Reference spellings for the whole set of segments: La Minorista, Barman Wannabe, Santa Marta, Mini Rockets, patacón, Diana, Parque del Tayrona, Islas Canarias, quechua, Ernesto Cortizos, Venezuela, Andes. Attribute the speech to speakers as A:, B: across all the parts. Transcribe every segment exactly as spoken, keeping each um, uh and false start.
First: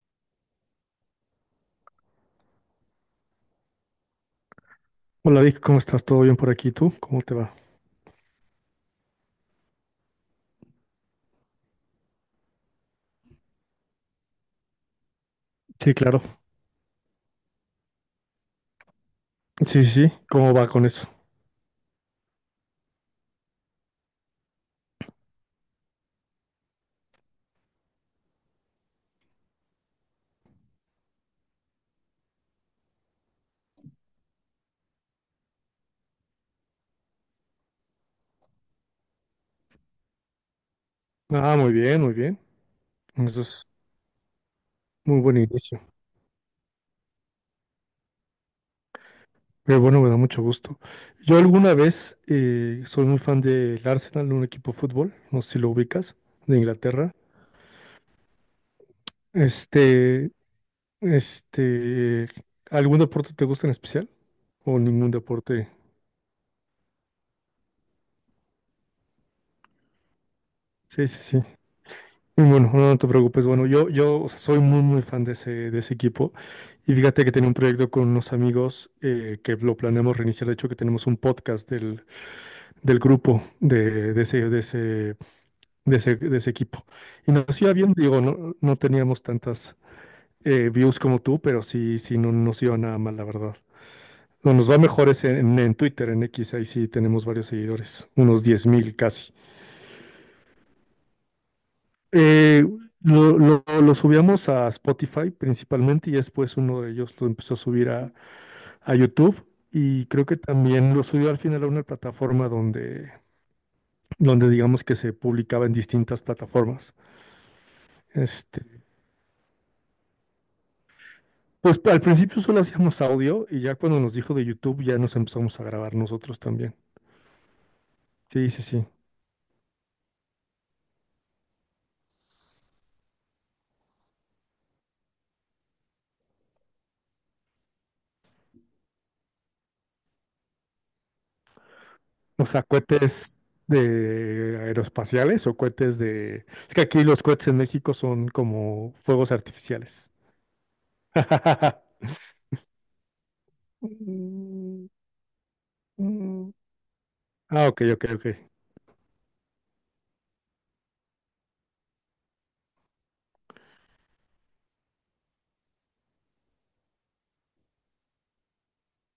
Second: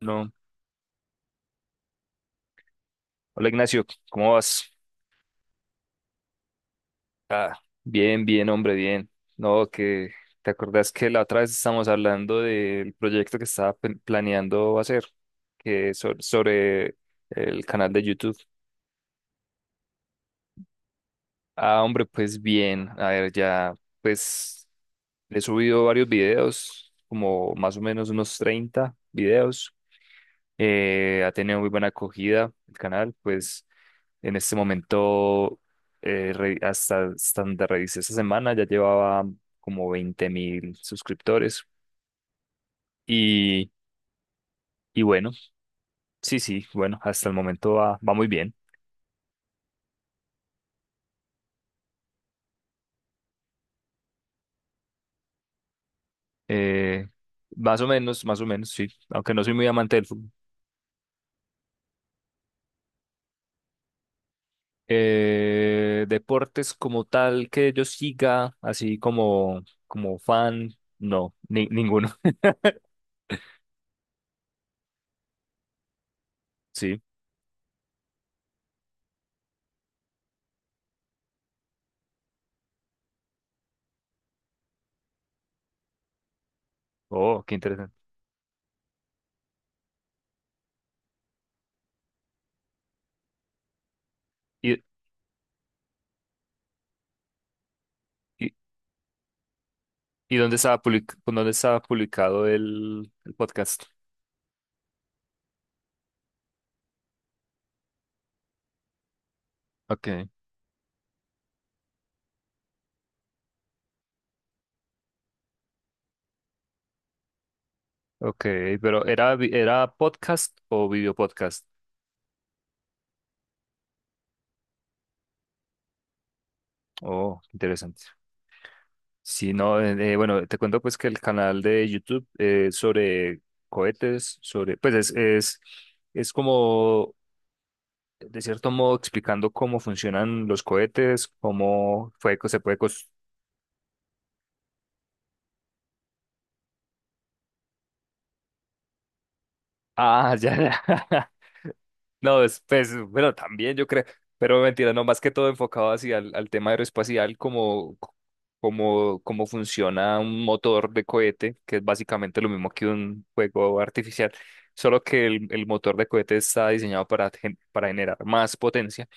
A: No. Hola Ignacio, ¿cómo vas?
B: Hola Vic, ¿cómo estás? ¿Todo bien por aquí? ¿Tú? ¿Cómo te va?
A: Ah, bien, bien, hombre, bien. No, que te acordás que la otra vez estábamos hablando del proyecto que estaba pe- planeando hacer, que
B: Sí,
A: es so-
B: claro.
A: sobre el canal de YouTube.
B: Sí, sí, sí. ¿Cómo va con eso?
A: Ah, hombre, pues bien, a ver, ya, pues he subido varios videos, como más o menos unos treinta videos. Eh, ha tenido muy buena acogida el canal, pues en este momento, eh, re- hasta, hasta donde revisé esta semana, ya llevaba como veinte mil
B: Ah,
A: suscriptores.
B: muy bien, muy bien. Eso es
A: Y, y
B: muy
A: bueno,
B: buen inicio.
A: sí, sí, bueno, hasta el momento va, va muy bien.
B: Pero bueno, me da mucho gusto. Yo alguna vez eh, soy muy fan del Arsenal, un equipo de fútbol, no sé si lo ubicas, de
A: Eh,
B: Inglaterra.
A: más o menos, más o menos, sí, aunque no soy muy amante del fútbol.
B: Este, este, ¿algún deporte te gusta en especial? ¿O ningún deporte?
A: Eh, deportes como tal que yo siga, así como, como fan,
B: Sí, sí,
A: no,
B: sí.
A: ni- ninguno.
B: Bueno, no, no te preocupes. Bueno, yo, yo o sea, soy muy, muy fan de ese, de ese equipo. Y
A: Sí,
B: fíjate que tenía un proyecto con unos amigos eh, que lo planeamos reiniciar. De hecho, que tenemos un podcast del, del grupo de, de ese, de ese, de ese, de ese equipo. Y
A: oh, qué
B: nos iba bien,
A: interesante.
B: digo, no, no teníamos tantas eh, views como tú, pero sí, sí, no no nos iba nada mal, la verdad. Lo nos va
A: ¿Y,
B: mejor es en, en Twitter, en X, ahí sí tenemos varios seguidores, unos
A: y,
B: diez mil casi.
A: ¿Y dónde estaba public- dónde estaba publicado
B: Eh,
A: el, el
B: lo, lo-
A: podcast?
B: lo subíamos a Spotify principalmente y después uno de ellos lo empezó a subir a, a YouTube y creo
A: Okay.
B: que también lo subió al final a una plataforma donde, donde digamos que se publicaba en distintas plataformas.
A: Ok,
B: Este,
A: pero ¿era, vi- ¿era podcast o video podcast?
B: pues al principio solo hacíamos audio y ya cuando nos dijo de YouTube ya nos empezamos a grabar nosotros también.
A: Oh, interesante.
B: Sí, sí, sí.
A: Sí, no, eh, eh, bueno, te cuento pues que el canal de YouTube eh, sobre cohetes, sobre, pues es, es, es como, de cierto modo, explicando cómo funcionan los cohetes, cómo fue
B: O
A: que se
B: sea,
A: puede cos-
B: cohetes de aeroespaciales o cohetes de... Es que aquí los cohetes en México son como fuegos artificiales.
A: Ah, ya, ya. No, después, bueno, también yo creo, pero
B: Mm,
A: mentira, no, más que todo enfocado hacia al al
B: mm.
A: tema aeroespacial,
B: Ah, ok,
A: como,
B: ok, ok,
A: como, como funciona un motor de cohete, que es básicamente lo mismo que un fuego artificial, solo que el, el motor de cohete está diseñado para, gen- para generar más potencia.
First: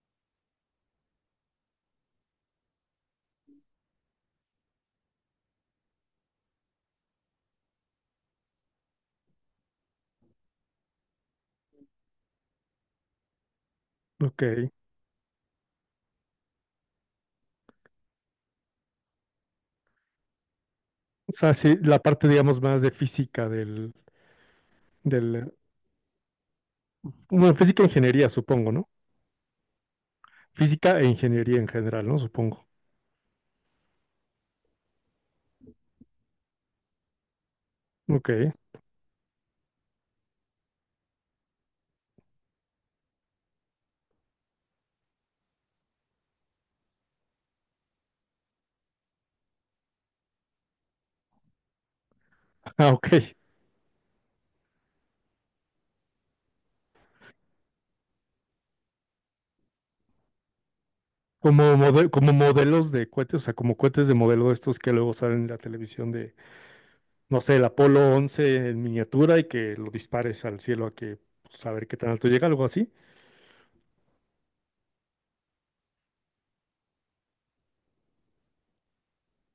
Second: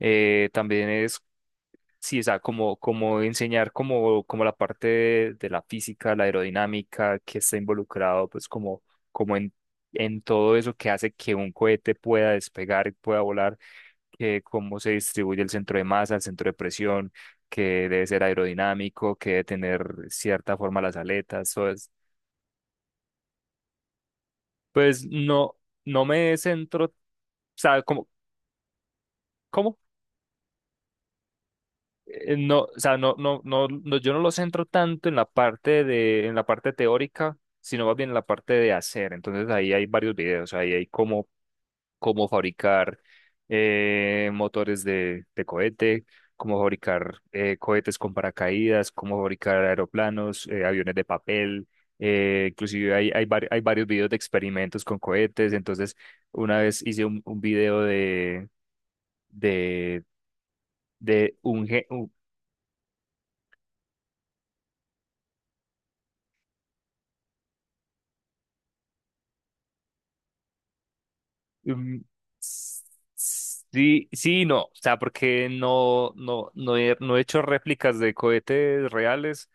A: Eh, también es sí, o sea, como, como enseñar como, como la parte de, de la física, la aerodinámica, que está involucrado, pues como, como en, en todo eso que hace que un cohete pueda despegar y pueda volar, que
B: ok.
A: cómo se distribuye el centro de masa, el centro de presión, que debe ser aerodinámico, que debe tener cierta forma las
B: O sea,
A: aletas, o
B: sí,
A: es-
B: la parte, digamos, más de física del,
A: pues
B: del,
A: no, no me centro, o
B: bueno,
A: sea,
B: física e
A: como,
B: ingeniería, supongo, ¿no? Física e ingeniería en general, ¿no?
A: eh, no,
B: Supongo.
A: o sea, no, no, no, no, yo no lo centro tanto en la parte de, en la parte teórica, sino más bien en la
B: Ok.
A: parte de hacer. Entonces ahí hay varios videos, ahí hay cómo, cómo fabricar eh, motores de, de cohete, cómo fabricar eh, cohetes con paracaídas, cómo fabricar aeroplanos, eh, aviones de papel. eh,
B: Ah,
A: inclusive
B: ok.
A: hay, hay, vari- hay varios videos de experimentos con cohetes. Entonces, una vez hice un, un video de, de, de un,
B: Como,
A: gen
B: mode- como modelos de cohetes, o sea, como cohetes de modelo de estos que luego salen en la televisión de, no sé, el Apolo once en miniatura y que lo dispares al cielo a que, pues, a ver qué
A: mm,
B: tan alto llega, algo así.
A: sí, sí, y no, o sea, porque no, no, no he, no he hecho réplicas de cohetes reales,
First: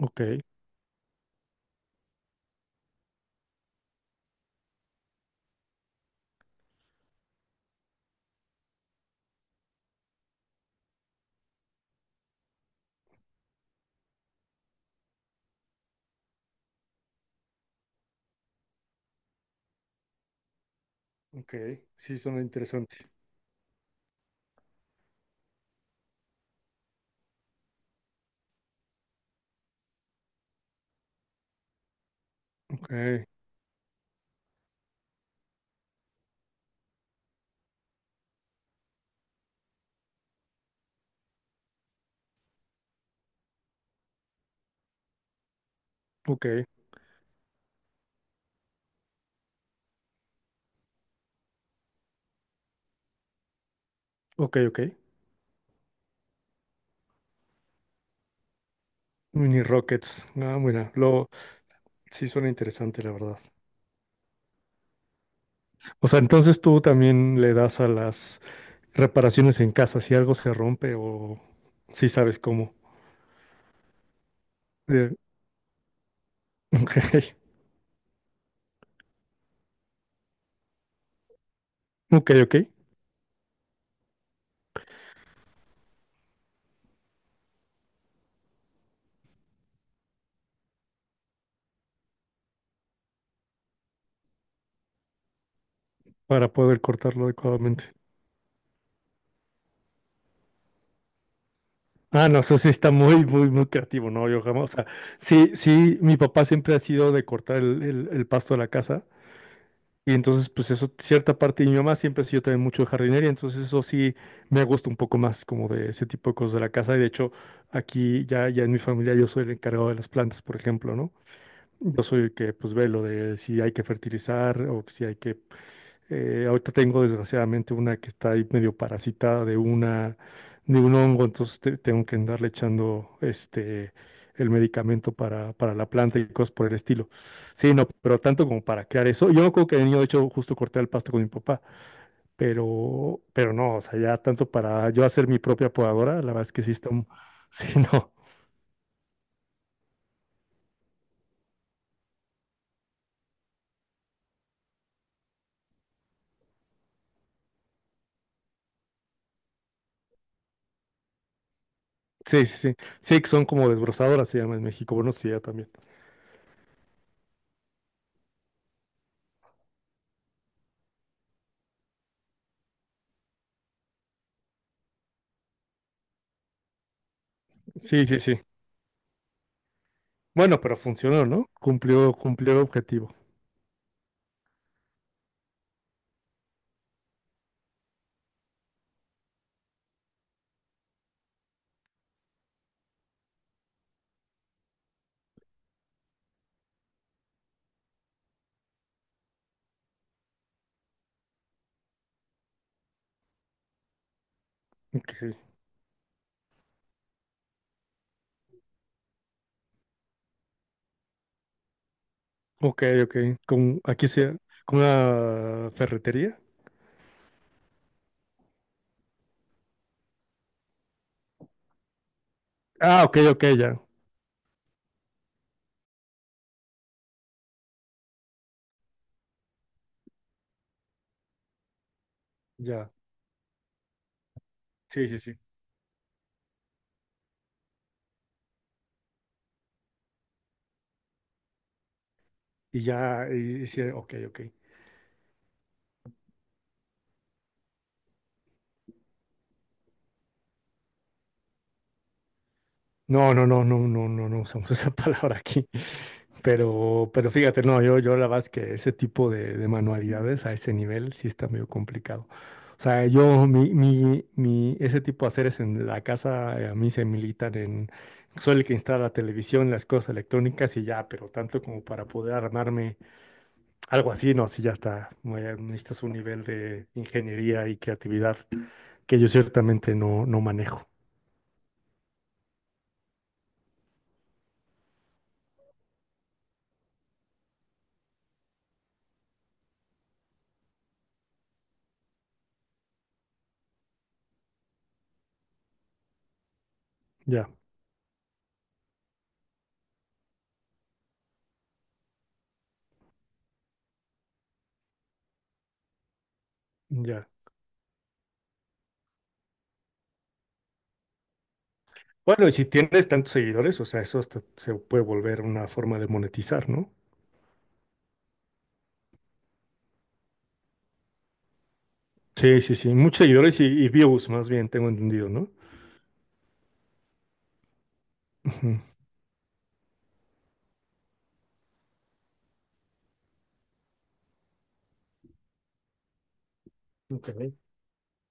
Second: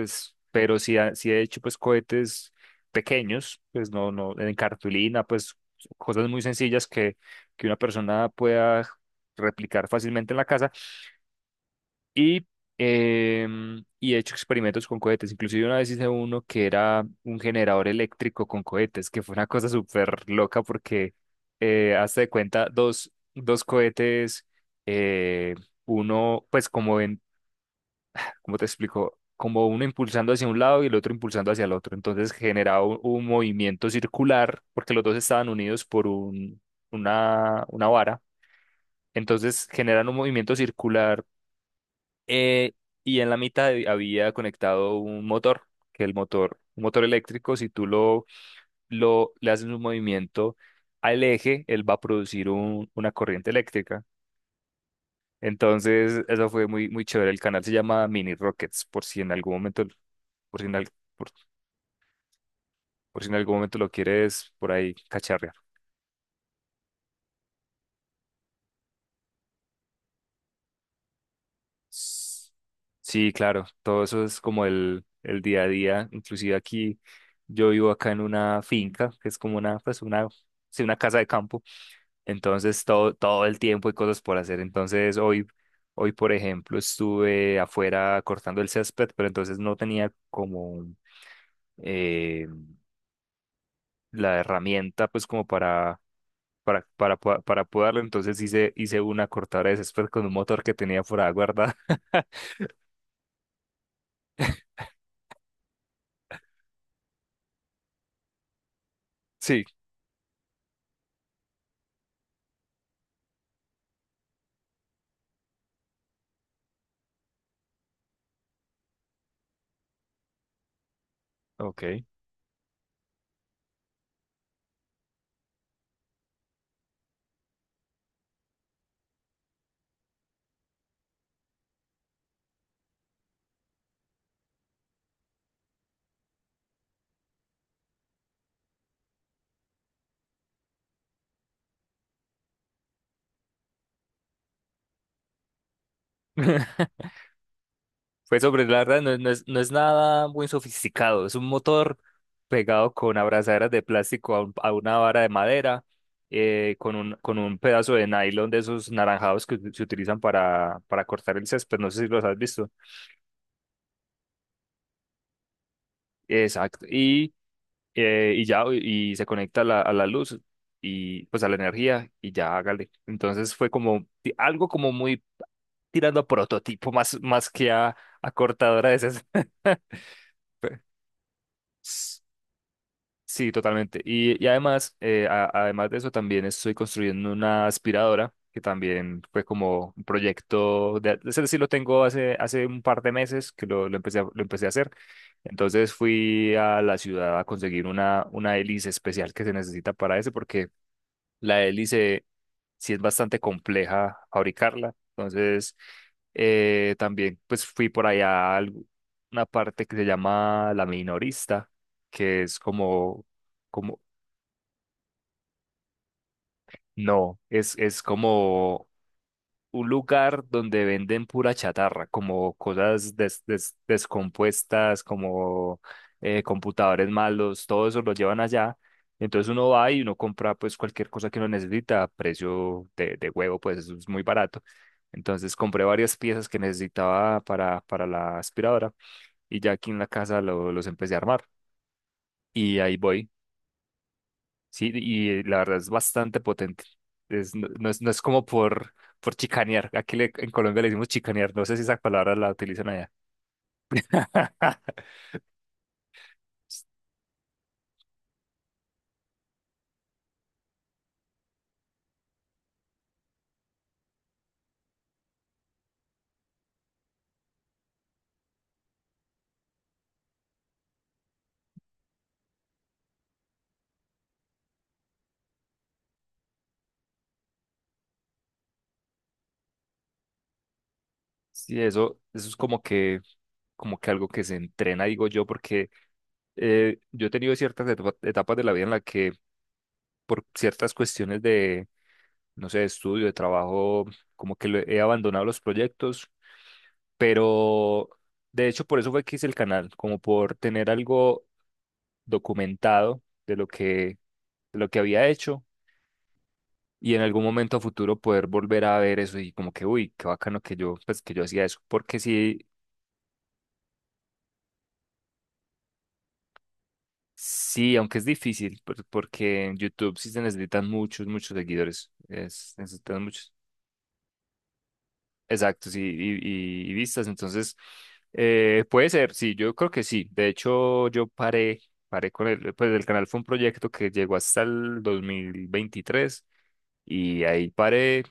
B: Ok,
A: pero sí, ha- sí he hecho pues cohetes pequeños, pues no, no, en cartulina, pues cosas muy sencillas que, que una persona pueda replicar fácilmente en la casa, y, em, y he hecho experimentos con cohetes. Inclusive una vez hice uno que era un generador eléctrico con cohetes, que fue una cosa súper loca porque
B: ok.
A: eh,
B: Sí,
A: hazte de
B: suena
A: cuenta
B: interesante.
A: dos, dos cohetes, eh, uno pues como en, ¿cómo te explico? Como uno impulsando hacia un lado y el otro impulsando hacia el otro. Entonces generaba
B: Ok,
A: un, un movimiento circular porque los dos estaban unidos por un, una, una vara. Entonces generan un movimiento circular eh, y en la mitad hab- había conectado un motor, que el
B: ok,
A: motor, un motor eléctrico, si tú lo, lo le haces un movimiento al eje, él va a producir un- una corriente eléctrica.
B: ok, ok.
A: Entonces, eso fue muy, muy chévere. El canal se llama Mini Rockets, por si en algún
B: Mini
A: momento,
B: Rockets. Ah,
A: por si en, al-
B: mira,
A: por,
B: lo, sí suena interesante, la
A: por si en
B: verdad.
A: algún momento lo quieres por ahí cacharrear.
B: O sea, entonces tú también le das a las reparaciones en casa si algo se rompe o si sabes
A: S-
B: cómo.
A: sí, claro, todo eso es como el,
B: Eh,
A: el día a día. Inclusive
B: ok,
A: aquí, yo vivo acá en una finca, que es como una, pues una, sí, una casa de campo.
B: ok, ok,
A: Entonces todo, todo el tiempo hay cosas por hacer. Entonces hoy, hoy, por ejemplo, estuve afuera cortando el césped, pero entonces no tenía como eh, la herramienta pues como para,
B: para poder
A: para, para,
B: cortarlo
A: po- para
B: adecuadamente.
A: podarlo. Entonces hice, hice una cortadora de césped con un motor que tenía por ahí guardada.
B: Ah, no, eso sí está muy, muy, muy creativo, ¿no? Yo jamás, o sea, sí, sí, mi papá siempre ha sido de cortar el, el- el pasto de la casa.
A: Sí,
B: Y entonces, pues eso, cierta parte, y mi mamá siempre ha sido también mucho de jardinería, entonces eso sí me gusta un poco más como de ese tipo de cosas de la casa. Y de hecho, aquí ya, ya en mi familia yo soy el encargado de las plantas, por ejemplo, ¿no?
A: ok.
B: Yo soy el que pues ve lo de si hay que fertilizar o si hay que eh, ahorita tengo desgraciadamente una que está ahí medio parasitada de una de un hongo, entonces te- tengo que andarle echando este el medicamento para, para la planta y cosas por el estilo. Sí, no, pero tanto como para crear eso. Yo me acuerdo que de niño, de hecho, justo corté el pasto con mi papá, pero, pero no, o sea, ya tanto para yo hacer mi propia podadora, la verdad es que sí está, un- sí, no.
A: Fue sobre, la verdad, no, es, no es no es nada muy sofisticado. Es un motor pegado con abrazaderas de plástico a, un- a una vara de madera, eh, con un, con un pedazo de nylon de esos naranjados que se utilizan para, para cortar el césped. No sé si los has
B: Sí, sí,
A: visto.
B: sí. Sí, que son como desbrozadoras, se llama en México. Bueno, sí, ya también.
A: Exacto. Y, eh, y ya, y se conecta a la, a la luz y pues a la energía y ya hágale. Entonces fue como ti- algo como muy tirando a prototipo más, más que a,
B: Sí, sí,
A: a
B: sí.
A: cortadora de esas.
B: Bueno, pero funcionó, ¿no? Cumplió, cumplió el objetivo.
A: Sí, totalmente. Y, y además, eh, a- además de eso, también estoy construyendo una aspiradora, que también fue como un proyecto, de, es decir, lo tengo hace, hace un par de meses que lo, lo empecé a, lo empecé a hacer. Entonces fui a la ciudad a conseguir una, una hélice especial que se necesita para eso, porque la hélice sí es bastante compleja fabricarla.
B: Ok.
A: Entonces, eh, también pues fui por allá a algu- una parte que se llama La Minorista, que es
B: Ok, ok.
A: como,
B: Con,
A: como,
B: aquí sea con una ferretería.
A: no, es, es como un lugar donde venden pura chatarra, como
B: Ah,
A: cosas
B: ok, ok,
A: des- des-
B: ya.
A: descompuestas, como eh, computadores malos, todo eso lo llevan allá. Entonces uno va y uno compra pues cualquier cosa que uno necesita a precio
B: Ya.
A: de, de huevo, pues eso es muy barato.
B: Sí, sí, sí.
A: Entonces compré varias piezas que necesitaba para, para la aspiradora y ya aquí en la casa lo- los empecé a armar. Y
B: Y
A: ahí voy.
B: ya, y, y sí, ok, ok.
A: Sí, y la verdad es bastante potente. Es, no, no es, no es como por, por chicanear. Aquí le- en Colombia le decimos chicanear. No sé si esa palabra la utilizan allá.
B: No, no, no, no, no, no, no usamos esa palabra aquí. Pero, pero fíjate, no, yo, yo la verdad es que ese tipo de, de manualidades a ese nivel sí está medio complicado. O sea, yo, mi, mi, mi, ese tipo de haceres en la casa, eh, a mí se militan en, soy el que instala la televisión, las cosas electrónicas y ya, pero tanto como para poder armarme algo así, no, sí, ya está. muy- Necesitas un nivel de ingeniería y creatividad que yo ciertamente no, no manejo.
A: Sí, eso, eso es como que, como que algo que se entrena, digo yo, porque eh, yo he tenido ciertas etapa- etapas de la vida en la que por ciertas cuestiones de, no sé, de estudio, de trabajo, como que lo- he abandonado los proyectos,
B: Ya,
A: pero de hecho por eso fue que hice el canal, como por tener algo documentado de lo que, de lo que había hecho y en
B: ya.
A: algún momento a futuro poder volver a ver eso y como que, uy, qué bacano que yo, pues que yo hacía eso, porque
B: Bueno, y si
A: sí,
B: tienes tantos seguidores, o sea, eso hasta se puede volver una forma de monetizar, ¿no?
A: sí, aunque es difícil, por- porque en YouTube sí se necesitan muchos, muchos seguidores,
B: Sí,
A: es,
B: sí, sí. Muchos
A: necesitan muchos,
B: seguidores y, y views, más bien, tengo entendido, ¿no?
A: exactos y, y, y- y vistas, entonces
B: Ujú.
A: eh, puede ser, sí, yo creo que sí, de hecho yo paré, paré con el, pues el canal fue un proyecto que llegó hasta el dos mil veintitrés
B: Ok.
A: y ahí paré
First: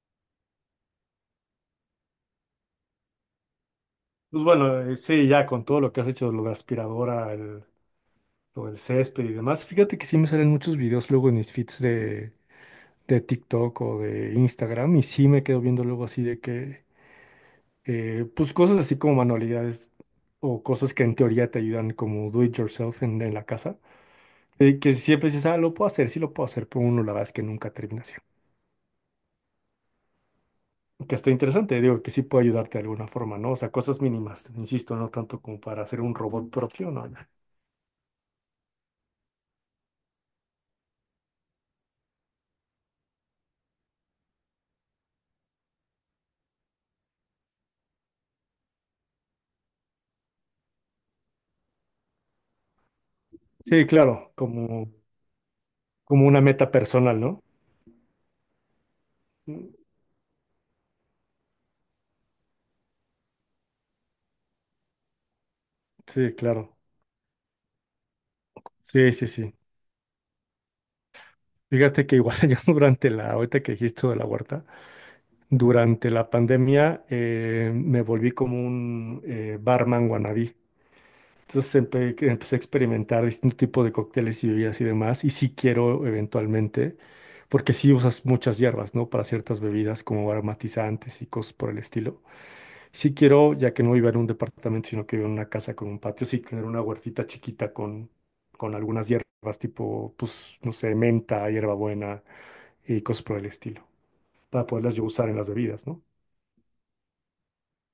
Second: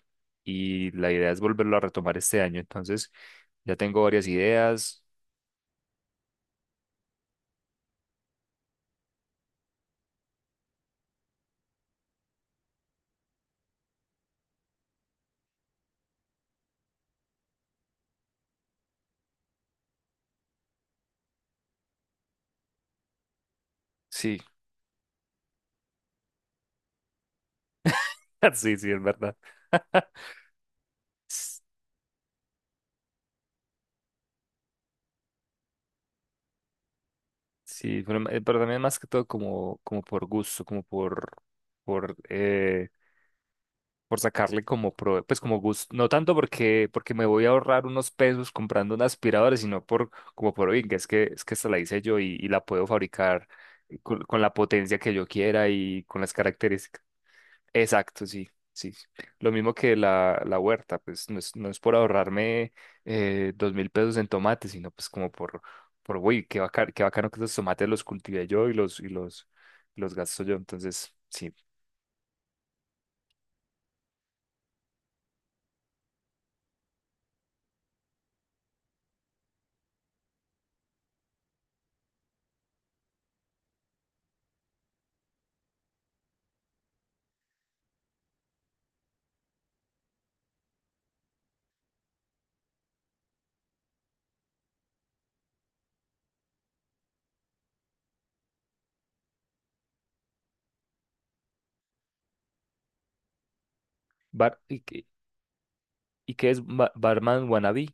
A: y la idea es volverlo a retomar este año. Entonces, ya tengo varias
B: Pues bueno, eh,
A: ideas.
B: sí, ya con todo lo que has hecho, lo de aspiradora, el- lo del césped y demás, fíjate que sí me salen muchos videos luego en mis feeds de, de TikTok o de Instagram y sí me quedo viendo luego así de que eh, pues cosas así como manualidades o cosas que en teoría te ayudan como do it yourself en, en la casa,
A: Sí,
B: eh, que siempre dices, ah, lo puedo hacer, sí lo puedo hacer, pero uno la verdad es que nunca termina haciendo.
A: sí, sí, es verdad.
B: Que está
A: S-
B: interesante, digo, que sí puede ayudarte de alguna forma, ¿no? O sea, cosas mínimas, insisto, no tanto como para hacer un robot propio, ¿no?
A: sí, pero, ma- eh, pero también más que todo como, como por gusto, como por, por, eh, por sacarle como, pro- pues como gusto, no tanto porque, porque me voy a ahorrar unos pesos comprando una aspiradora, sino por, como por, oiga, es que, es que esta la hice yo y, y la puedo fabricar
B: Sí,
A: eh, con,
B: claro,
A: con la
B: como,
A: potencia que yo quiera y con
B: como
A: las
B: una meta
A: características
B: personal, ¿no?
A: exacto, sí, sí. Lo mismo
B: Mm.
A: que la, la huerta, pues no es, no es por ahorrarme eh, dos mil pesos en tomates, sino pues como por, por
B: Sí,
A: uy, qué
B: claro.
A: bacano, qué bacano que esos tomates los cultive yo y los, y
B: Sí, sí,
A: los,
B: sí.
A: los gasto yo. Entonces, sí.
B: Fíjate que igual yo durante la, ahorita que dijiste lo de la huerta, durante la pandemia eh, me volví como un eh, barman wannabe. Entonces empe- que empecé a experimentar distintos tipos de cócteles y bebidas y demás. Y sí quiero eventualmente, porque sí usas muchas hierbas, ¿no? Para ciertas bebidas como aromatizantes y cosas por el estilo. Sí quiero, ya que no vivo en un departamento, sino que vivo en una casa con un patio, sí tener una huertita chiquita con, con algunas hierbas tipo, pues, no sé, menta, hierbabuena y cosas por el estilo,
A: Bar,
B: para
A: ¿y,
B: poderlas yo
A: qué,
B: usar en las bebidas, ¿no?
A: ¿y qué es ba- Barman Wannabe?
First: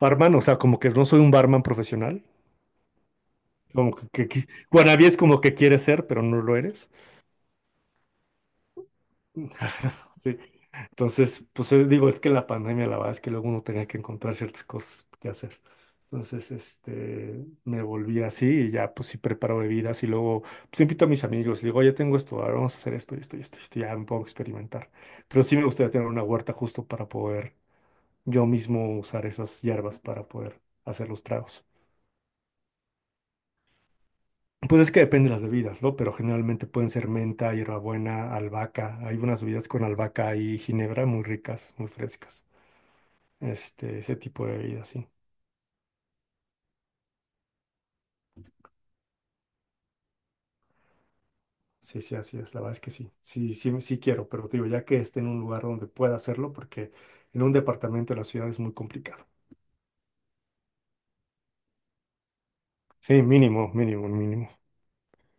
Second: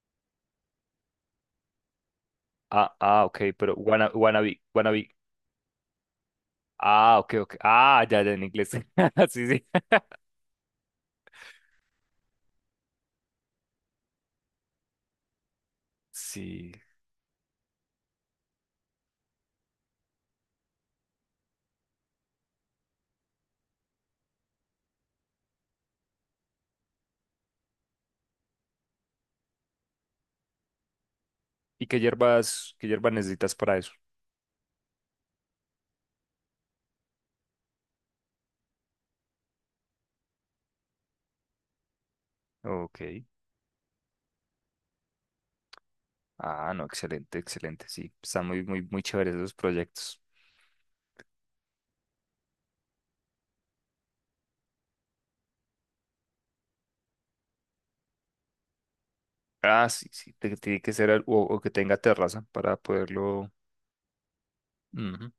B: Barman, o sea, como que no soy un barman profesional.
A: Ah, ah, ok, pero
B: Como
A: wanna-
B: que, que,
A: Wannabe,
B: wannabe
A: Wannabe.
B: es como que quieres ser, pero no lo eres.
A: Ah, ok, ok. Ah, ya, ya en inglés. Sí, sí.
B: Sí. Entonces, pues eh, digo, es que la pandemia, la verdad es que luego uno tenía que encontrar ciertas cosas que hacer. Entonces,
A: Sí.
B: este, me volví así y ya, pues sí preparo bebidas y luego, pues invito a mis amigos y digo, oye, tengo esto, ahora vamos a hacer esto y esto y esto, y esto, ya me puedo experimentar. Pero sí me gustaría tener una huerta justo para poder yo mismo usar esas hierbas para poder hacer los tragos.
A: ¿Y qué hierbas, qué hierbas necesitas para eso?
B: Pues es que depende de las bebidas, ¿no? Pero generalmente pueden ser menta, hierbabuena, albahaca. Hay unas bebidas con albahaca y ginebra muy ricas, muy frescas.
A: Ok.
B: Este, ese tipo de bebidas, sí.
A: Ah, no, excelente, excelente, sí. Están muy, muy, muy chéveres esos proyectos.
B: Sí, sí, así es. La verdad es que sí. Sí, sí, sí quiero, pero te digo, ya que esté en un lugar donde pueda hacerlo, porque en un departamento de la ciudad es muy complicado.
A: Ah, sí, sí, te- tiene que ser al- o, o que tenga terraza para
B: Sí,
A: poderlo.
B: mínimo, mínimo, mínimo.
A: Ujú.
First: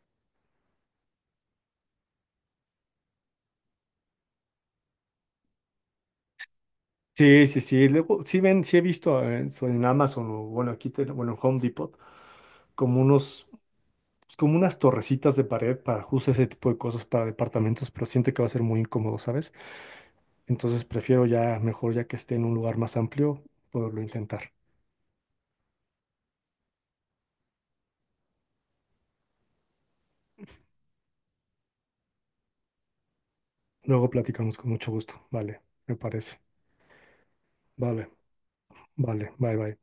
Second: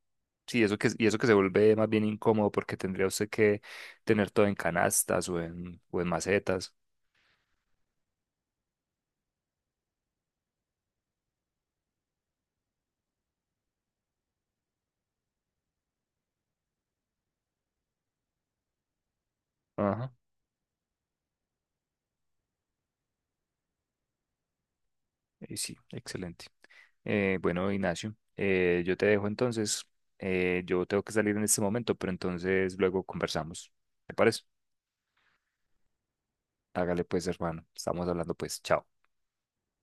A: Sí, eso que, y eso que se vuelve más bien incómodo porque tendría usted que tener todo en canastas o en, o en macetas.
B: Sí, sí, sí. Luego, sí ven, sí he visto eh, so- en Amazon o bueno, aquí, ten- bueno, en Home Depot, como unos pues, como unas torrecitas de pared para justo ese tipo de cosas para departamentos, pero siento que va a ser muy incómodo, ¿sabes?
A: Ajá.
B: Entonces prefiero ya, mejor ya que esté en un lugar más amplio, poderlo intentar.
A: Y sí, excelente. Eh, bueno, Ignacio, eh, yo te dejo entonces. Eh, yo tengo que salir en este momento, pero entonces luego conversamos.
B: Luego
A: ¿Te parece?
B: platicamos con mucho gusto. Vale, me parece.
A: Hágale pues, hermano. Estamos
B: Vale,
A: hablando pues. Chao.
B: vale, bye, bye.